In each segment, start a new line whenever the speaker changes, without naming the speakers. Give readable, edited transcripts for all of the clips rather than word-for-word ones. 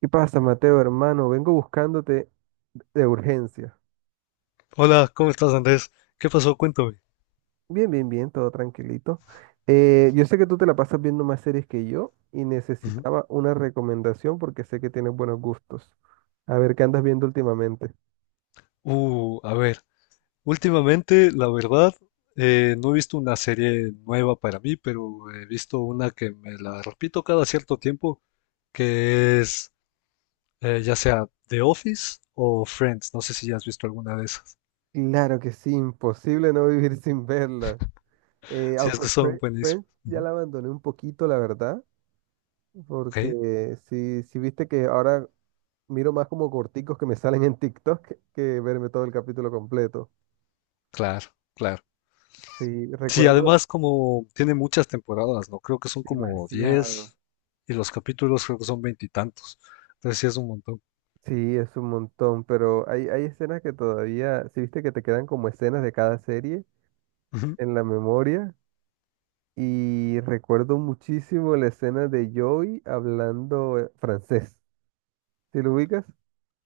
¿Qué pasa, Mateo, hermano? Vengo buscándote de urgencia.
Hola, ¿cómo estás, Andrés? ¿Qué pasó? Cuéntame.
Bien, bien, bien, todo tranquilito. Yo sé que tú te la pasas viendo más series que yo y
Ujú.
necesitaba una recomendación porque sé que tienes buenos gustos. A ver, ¿qué andas viendo últimamente?
Uh, a ver, últimamente, la verdad, no he visto una serie nueva para mí, pero he visto una que me la repito cada cierto tiempo, que es ya sea The Office o Friends. No sé si ya has visto alguna de esas.
Claro que sí, imposible no vivir sin verla. Eh,
Sí, es
aunque
que son
Fre-
buenísimas.
Friends ya
Ujú.
la abandoné un poquito, la verdad,
Ok,
porque si viste que ahora miro más como corticos que me salen en TikTok que verme todo el capítulo completo.
claro, claro.
Sí,
Sí,
recuerdo.
además como tiene muchas temporadas, ¿no? Creo que son como
Demasiado.
10 y los capítulos creo que son veintitantos. Entonces sí es un montón.
Sí, es un montón, pero hay escenas que todavía, si viste que te quedan como escenas de cada serie en la memoria. Y recuerdo muchísimo la escena de Joey hablando francés. ¿Sí lo ubicas?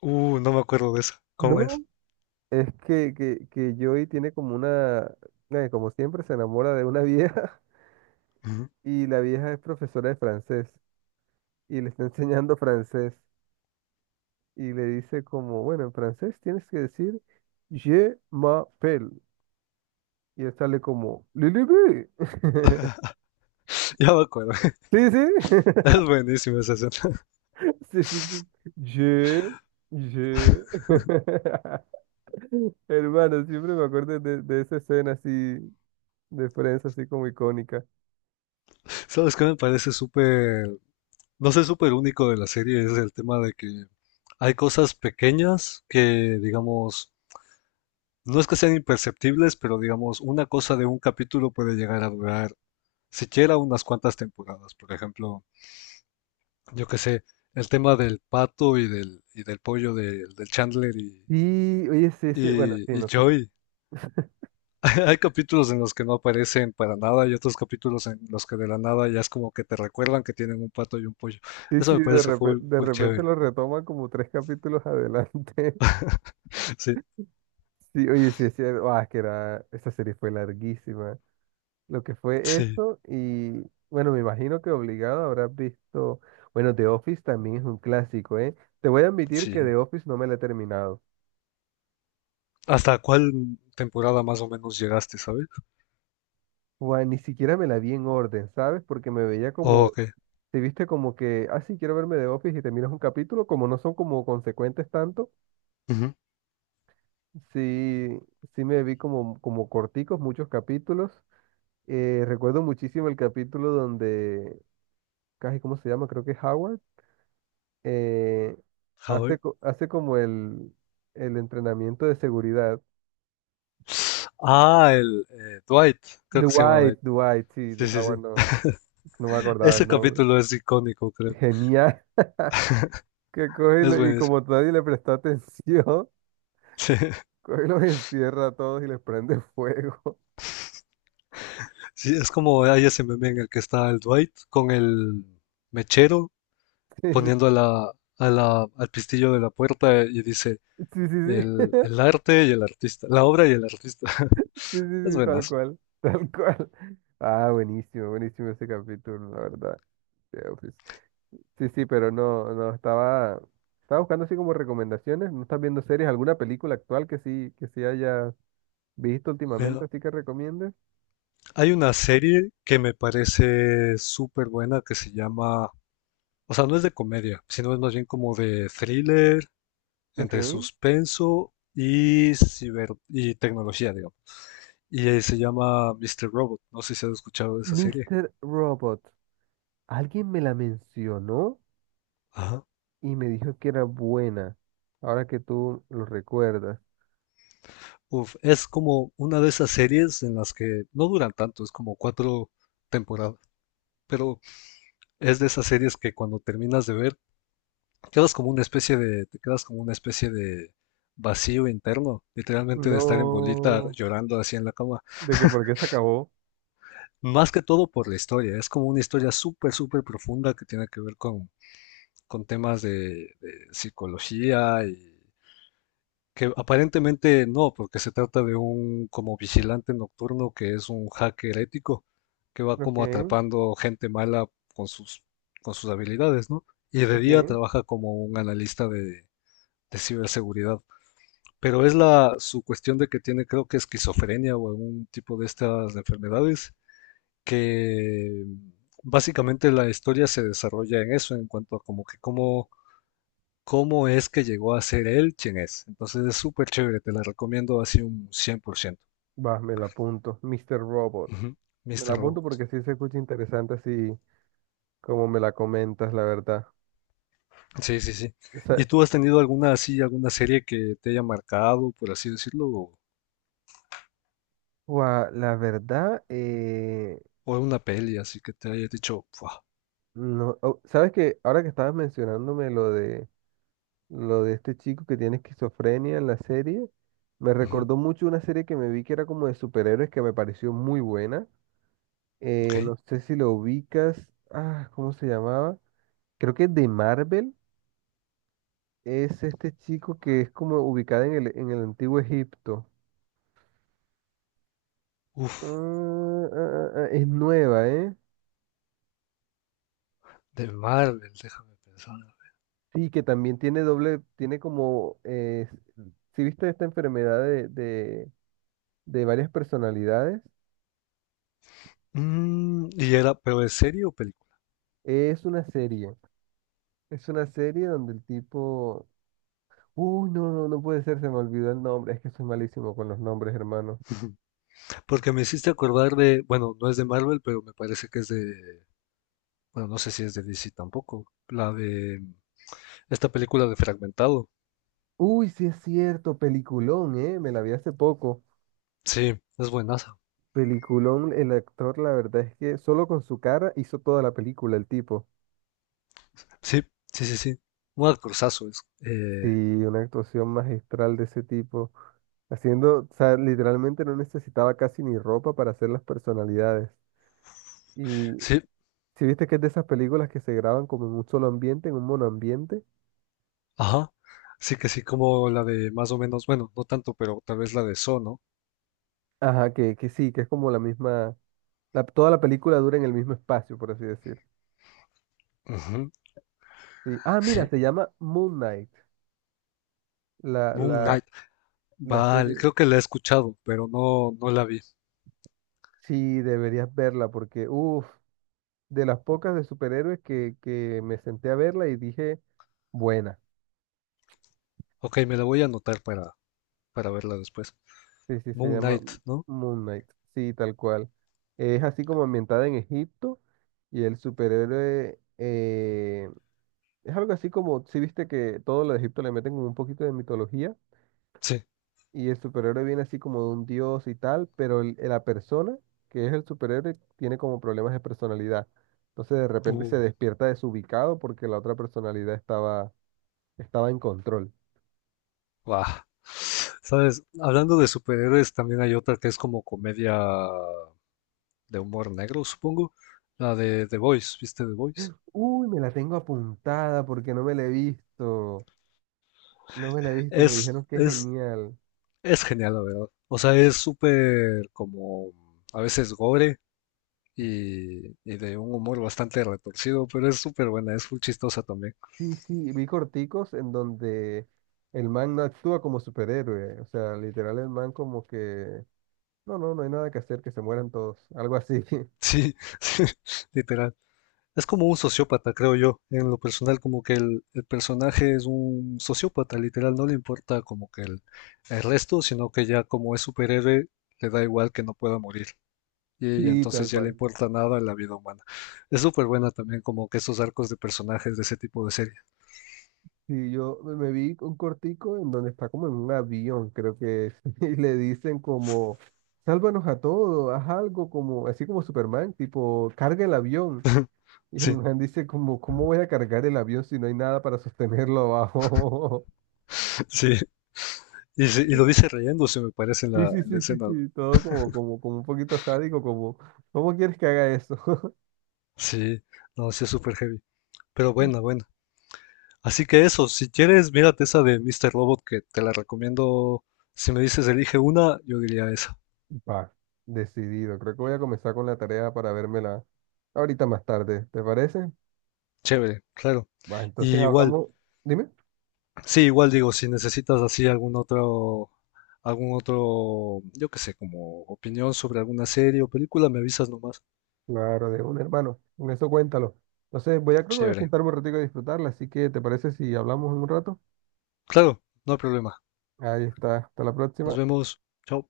No me acuerdo de eso. ¿Cómo es?
No. Es que Joey tiene como una, como siempre, se enamora de una vieja
Ujú.
y la vieja es profesora de francés y le está enseñando francés y le dice como, bueno, en francés tienes que decir Je m'appelle. Y él sale como, Lilibi.
Ya me acuerdo.
Sí, sí.
Es buenísima esa escena.
Sí, sí, sí. Je, je. Hermano, siempre me acuerdo de esa escena así de Friends, así como icónica.
¿Sabes qué me parece súper, no sé, súper único de la serie? Es el tema de que hay cosas pequeñas que, digamos, no es que sean imperceptibles, pero digamos, una cosa de un capítulo puede llegar a durar siquiera unas cuantas temporadas. Por ejemplo, yo qué sé, el tema del pato y del pollo del Chandler y,
Y, oye, sí, sí, bueno,
y,
sí,
y
no son-
Joey. Hay capítulos en los que no aparecen para nada y otros capítulos en los que de la nada ya es como que te recuerdan que tienen un pato y un pollo.
Sí,
Eso
sí,
me
de
parece
repente,
full,
de
full
repente
chévere.
lo retoman como tres capítulos adelante.
Sí,
Sí, oye, sí, sí, ah, es que era, esa serie fue larguísima. Lo que fue
sí,
eso y bueno, me imagino que obligado habrás visto, bueno, The Office también es un clásico, ¿eh? Te voy a admitir que
sí.
The Office no me la he terminado.
¿Hasta cuál temporada más o menos llegaste, sabes?
Juan, ni siquiera me la vi en orden, ¿sabes? Porque me veía
¿O
como,
qué?
te viste como que, ah, sí, quiero verme The Office y te miras un capítulo, como no son como consecuentes tanto,
Ujú.
sí, sí me vi como, como corticos, muchos capítulos. Recuerdo muchísimo el capítulo donde, casi, ¿cómo se llama? Creo que es Howard, eh,
Howard.
hace como el entrenamiento de seguridad.
Ah, el Dwight, creo que se llama
Dwight,
Dwight.
Dwight, sí, de
Sí, sí, sí.
Howard no, no me acordaba el
Ese
nombre.
capítulo es icónico, creo.
Genial, que coge y,
Es
le- y
buenísimo.
como nadie le prestó atención,
Sí,
coge y los encierra a todos y les prende fuego.
sí, es como hay ese meme en el que está el Dwight con el mechero
Sí,
poniendo a la, al pistillo de la puerta y dice
sí, sí, sí, sí,
el arte y el artista, la obra y el artista.
sí,
Es
sí, sí, tal
buenazo.
cual, tal cual. Ah, buenísimo, buenísimo ese capítulo, la verdad. Sí, sí, pero no, no, estaba buscando así como recomendaciones. ¿No estás viendo series? ¿Alguna película actual que sí hayas visto
Mira,
últimamente, así que recomiendes?
hay una serie que me parece súper buena que se llama, o sea, no es de comedia, sino es más bien como de thriller,
Ok.
entre suspenso y ciber y tecnología, digamos. Se llama Mr. Robot. No sé si has escuchado de esa serie.
Mister Robot. Alguien me la mencionó
Ajá.
y me dijo que era buena. Ahora que tú lo recuerdas.
Uf, es como una de esas series en las que no duran tanto, es como cuatro temporadas, pero es de esas series que cuando terminas de ver, quedas como una especie de, te quedas como una especie de vacío interno, literalmente de estar en bolita
No.
llorando así en la cama.
De que por qué se acabó.
Más que todo por la historia, es como una historia súper, súper profunda que tiene que ver con temas de psicología. Y que aparentemente no, porque se trata de un como vigilante nocturno que es un hacker ético que va
Ok,
como atrapando gente mala con sus, con sus habilidades, ¿no? Y de día
ok.
trabaja como un analista de ciberseguridad. Pero es la su cuestión de que tiene, creo que esquizofrenia o algún tipo de estas enfermedades, que básicamente la historia se desarrolla en eso, en cuanto a como que cómo es que llegó a ser él quien es. Entonces es súper chévere, te la recomiendo así un 100%.
Va, me la apunto. Mister Robot.
Ujú,
Me la
Mr.
apunto
Robot.
porque sí se escucha interesante así como me la comentas, la verdad.
Sí, sí, sí. ¿Y
Esa-
tú has tenido alguna así, alguna serie que te haya marcado, por así decirlo,
Guau, la verdad,
o una peli así que te haya dicho, "Fua,
no, oh, sabes que ahora que estabas mencionándome lo de este chico que tiene esquizofrenia en la serie, me
ujú,
recordó mucho una serie que me vi que era como de superhéroes que me pareció muy buena.
ok,
No sé si lo ubicas, ah, ¿cómo se llamaba? Creo que de Marvel es este chico que es como ubicado en el antiguo Egipto.
uff,
Ah, ah, ah, ah, es nueva, ¿eh?
de Marvel, déjame pensar.
Sí, que también tiene doble, tiene como, si viste esta enfermedad de varias personalidades,
Mm, y era, pero ¿es serie o película?
es una serie, es una serie donde el tipo, uy, no, no, no puede ser, se me olvidó el nombre, es que soy malísimo con los nombres, hermano.
Ujú. Porque me hiciste acordar de, bueno, no es de Marvel, pero me parece que es de, bueno, no sé si es de DC tampoco, la de esta película de Fragmentado,
Uy, sí es cierto, peliculón, me la vi hace poco,
sí, es buenaza.
peliculón, el actor, la verdad es que solo con su cara hizo toda la película, el tipo.
Sí, sí, sí, sí. Un actorzazo es.
Sí, una actuación magistral de ese tipo, haciendo, o sea, literalmente no necesitaba casi ni ropa para hacer las personalidades. Y
Sí,
si viste que es de esas películas que se graban como en un solo ambiente, en un monoambiente,
ajá. Sí que sí, como la de más o menos, bueno, no tanto, pero tal vez la de So, ¿no?
ajá, que sí, que es como la misma, la- toda la película dura en el mismo espacio, por así decir.
Ujú,
Sí. Ah, mira,
sí,
se llama Moon Knight, la,
Moon
la,
Knight.
la
Vale,
serie,
creo que la he escuchado, pero no, no la vi.
sí, deberías verla porque, uff, de las pocas de superhéroes que me senté a verla y dije, buena.
Ok, me la voy a anotar para verla después.
Sí, sí, se
Moon
llama
Knight, ¿no?
Moon Knight. Sí, tal cual. Es así como ambientada en Egipto y el superhéroe es algo así como, si viste que todo lo de Egipto le meten como un poquito de mitología
Sí.
y el superhéroe viene así como de un dios y tal, pero el- la persona que es el superhéroe tiene como problemas de personalidad. Entonces de repente
Uh,
se despierta desubicado porque la otra personalidad estaba en control.
guau. Sabes, hablando de superhéroes, también hay otra que es como comedia de humor negro, supongo. La de The Voice, ¿viste The Voice?
Uy, me la tengo apuntada porque no me la he visto. No me la he visto, me
Es,
dijeron que es
es,
genial.
es genial, la verdad. O sea, es súper como a veces gore y de un humor bastante retorcido, pero es súper buena, es muy chistosa también.
Sí, sí, vi corticos en donde el man no actúa como superhéroe. O sea, literal el man como que, no, no, no hay nada que hacer, que se mueran todos. Algo así.
Sí, sí, literal. Es como un sociópata, creo yo, en lo personal, como que el personaje es un sociópata, literal, no le importa como que el resto, sino que ya como es superhéroe, le da igual que no pueda morir, y
Sí,
entonces
tal
ya le
cual.
importa nada la vida humana. Es súper buena también como que esos arcos de personajes de ese tipo de serie.
Sí, yo me vi un cortico en donde está como en un avión, creo que es, y le dicen como, sálvanos a todos, haz algo como, así como Superman, tipo, carga el avión. Y el
Sí,
man dice como, ¿cómo voy a cargar el avión si no hay nada para sostenerlo abajo?
sí. Y, sí, y lo dice riéndose, me parece,
Sí, sí,
en la
sí, sí,
escena, ¿no?
sí, todo como, como, como un poquito sádico, como, ¿cómo quieres que haga eso?
Sí, no, sí es súper heavy. Pero buena, buena. Así que eso, si quieres, mírate esa de Mr. Robot que te la recomiendo. Si me dices elige una, yo diría esa.
Va, decidido. Creo que voy a comenzar con la tarea para vérmela ahorita más tarde, ¿te parece?
Chévere, claro.
Va,
Y
entonces
igual,
hablamos, dime.
sí, igual digo, si necesitas así algún otro, yo qué sé, como opinión sobre alguna serie o película, me avisas nomás.
Claro, de un hermano, con eso cuéntalo. Entonces, voy a, creo que voy a
Chévere.
sentarme un ratito a disfrutarla, así que, ¿te parece si hablamos en un rato?
Claro, no hay problema.
Ahí está, hasta la
Nos
próxima.
vemos. Chao.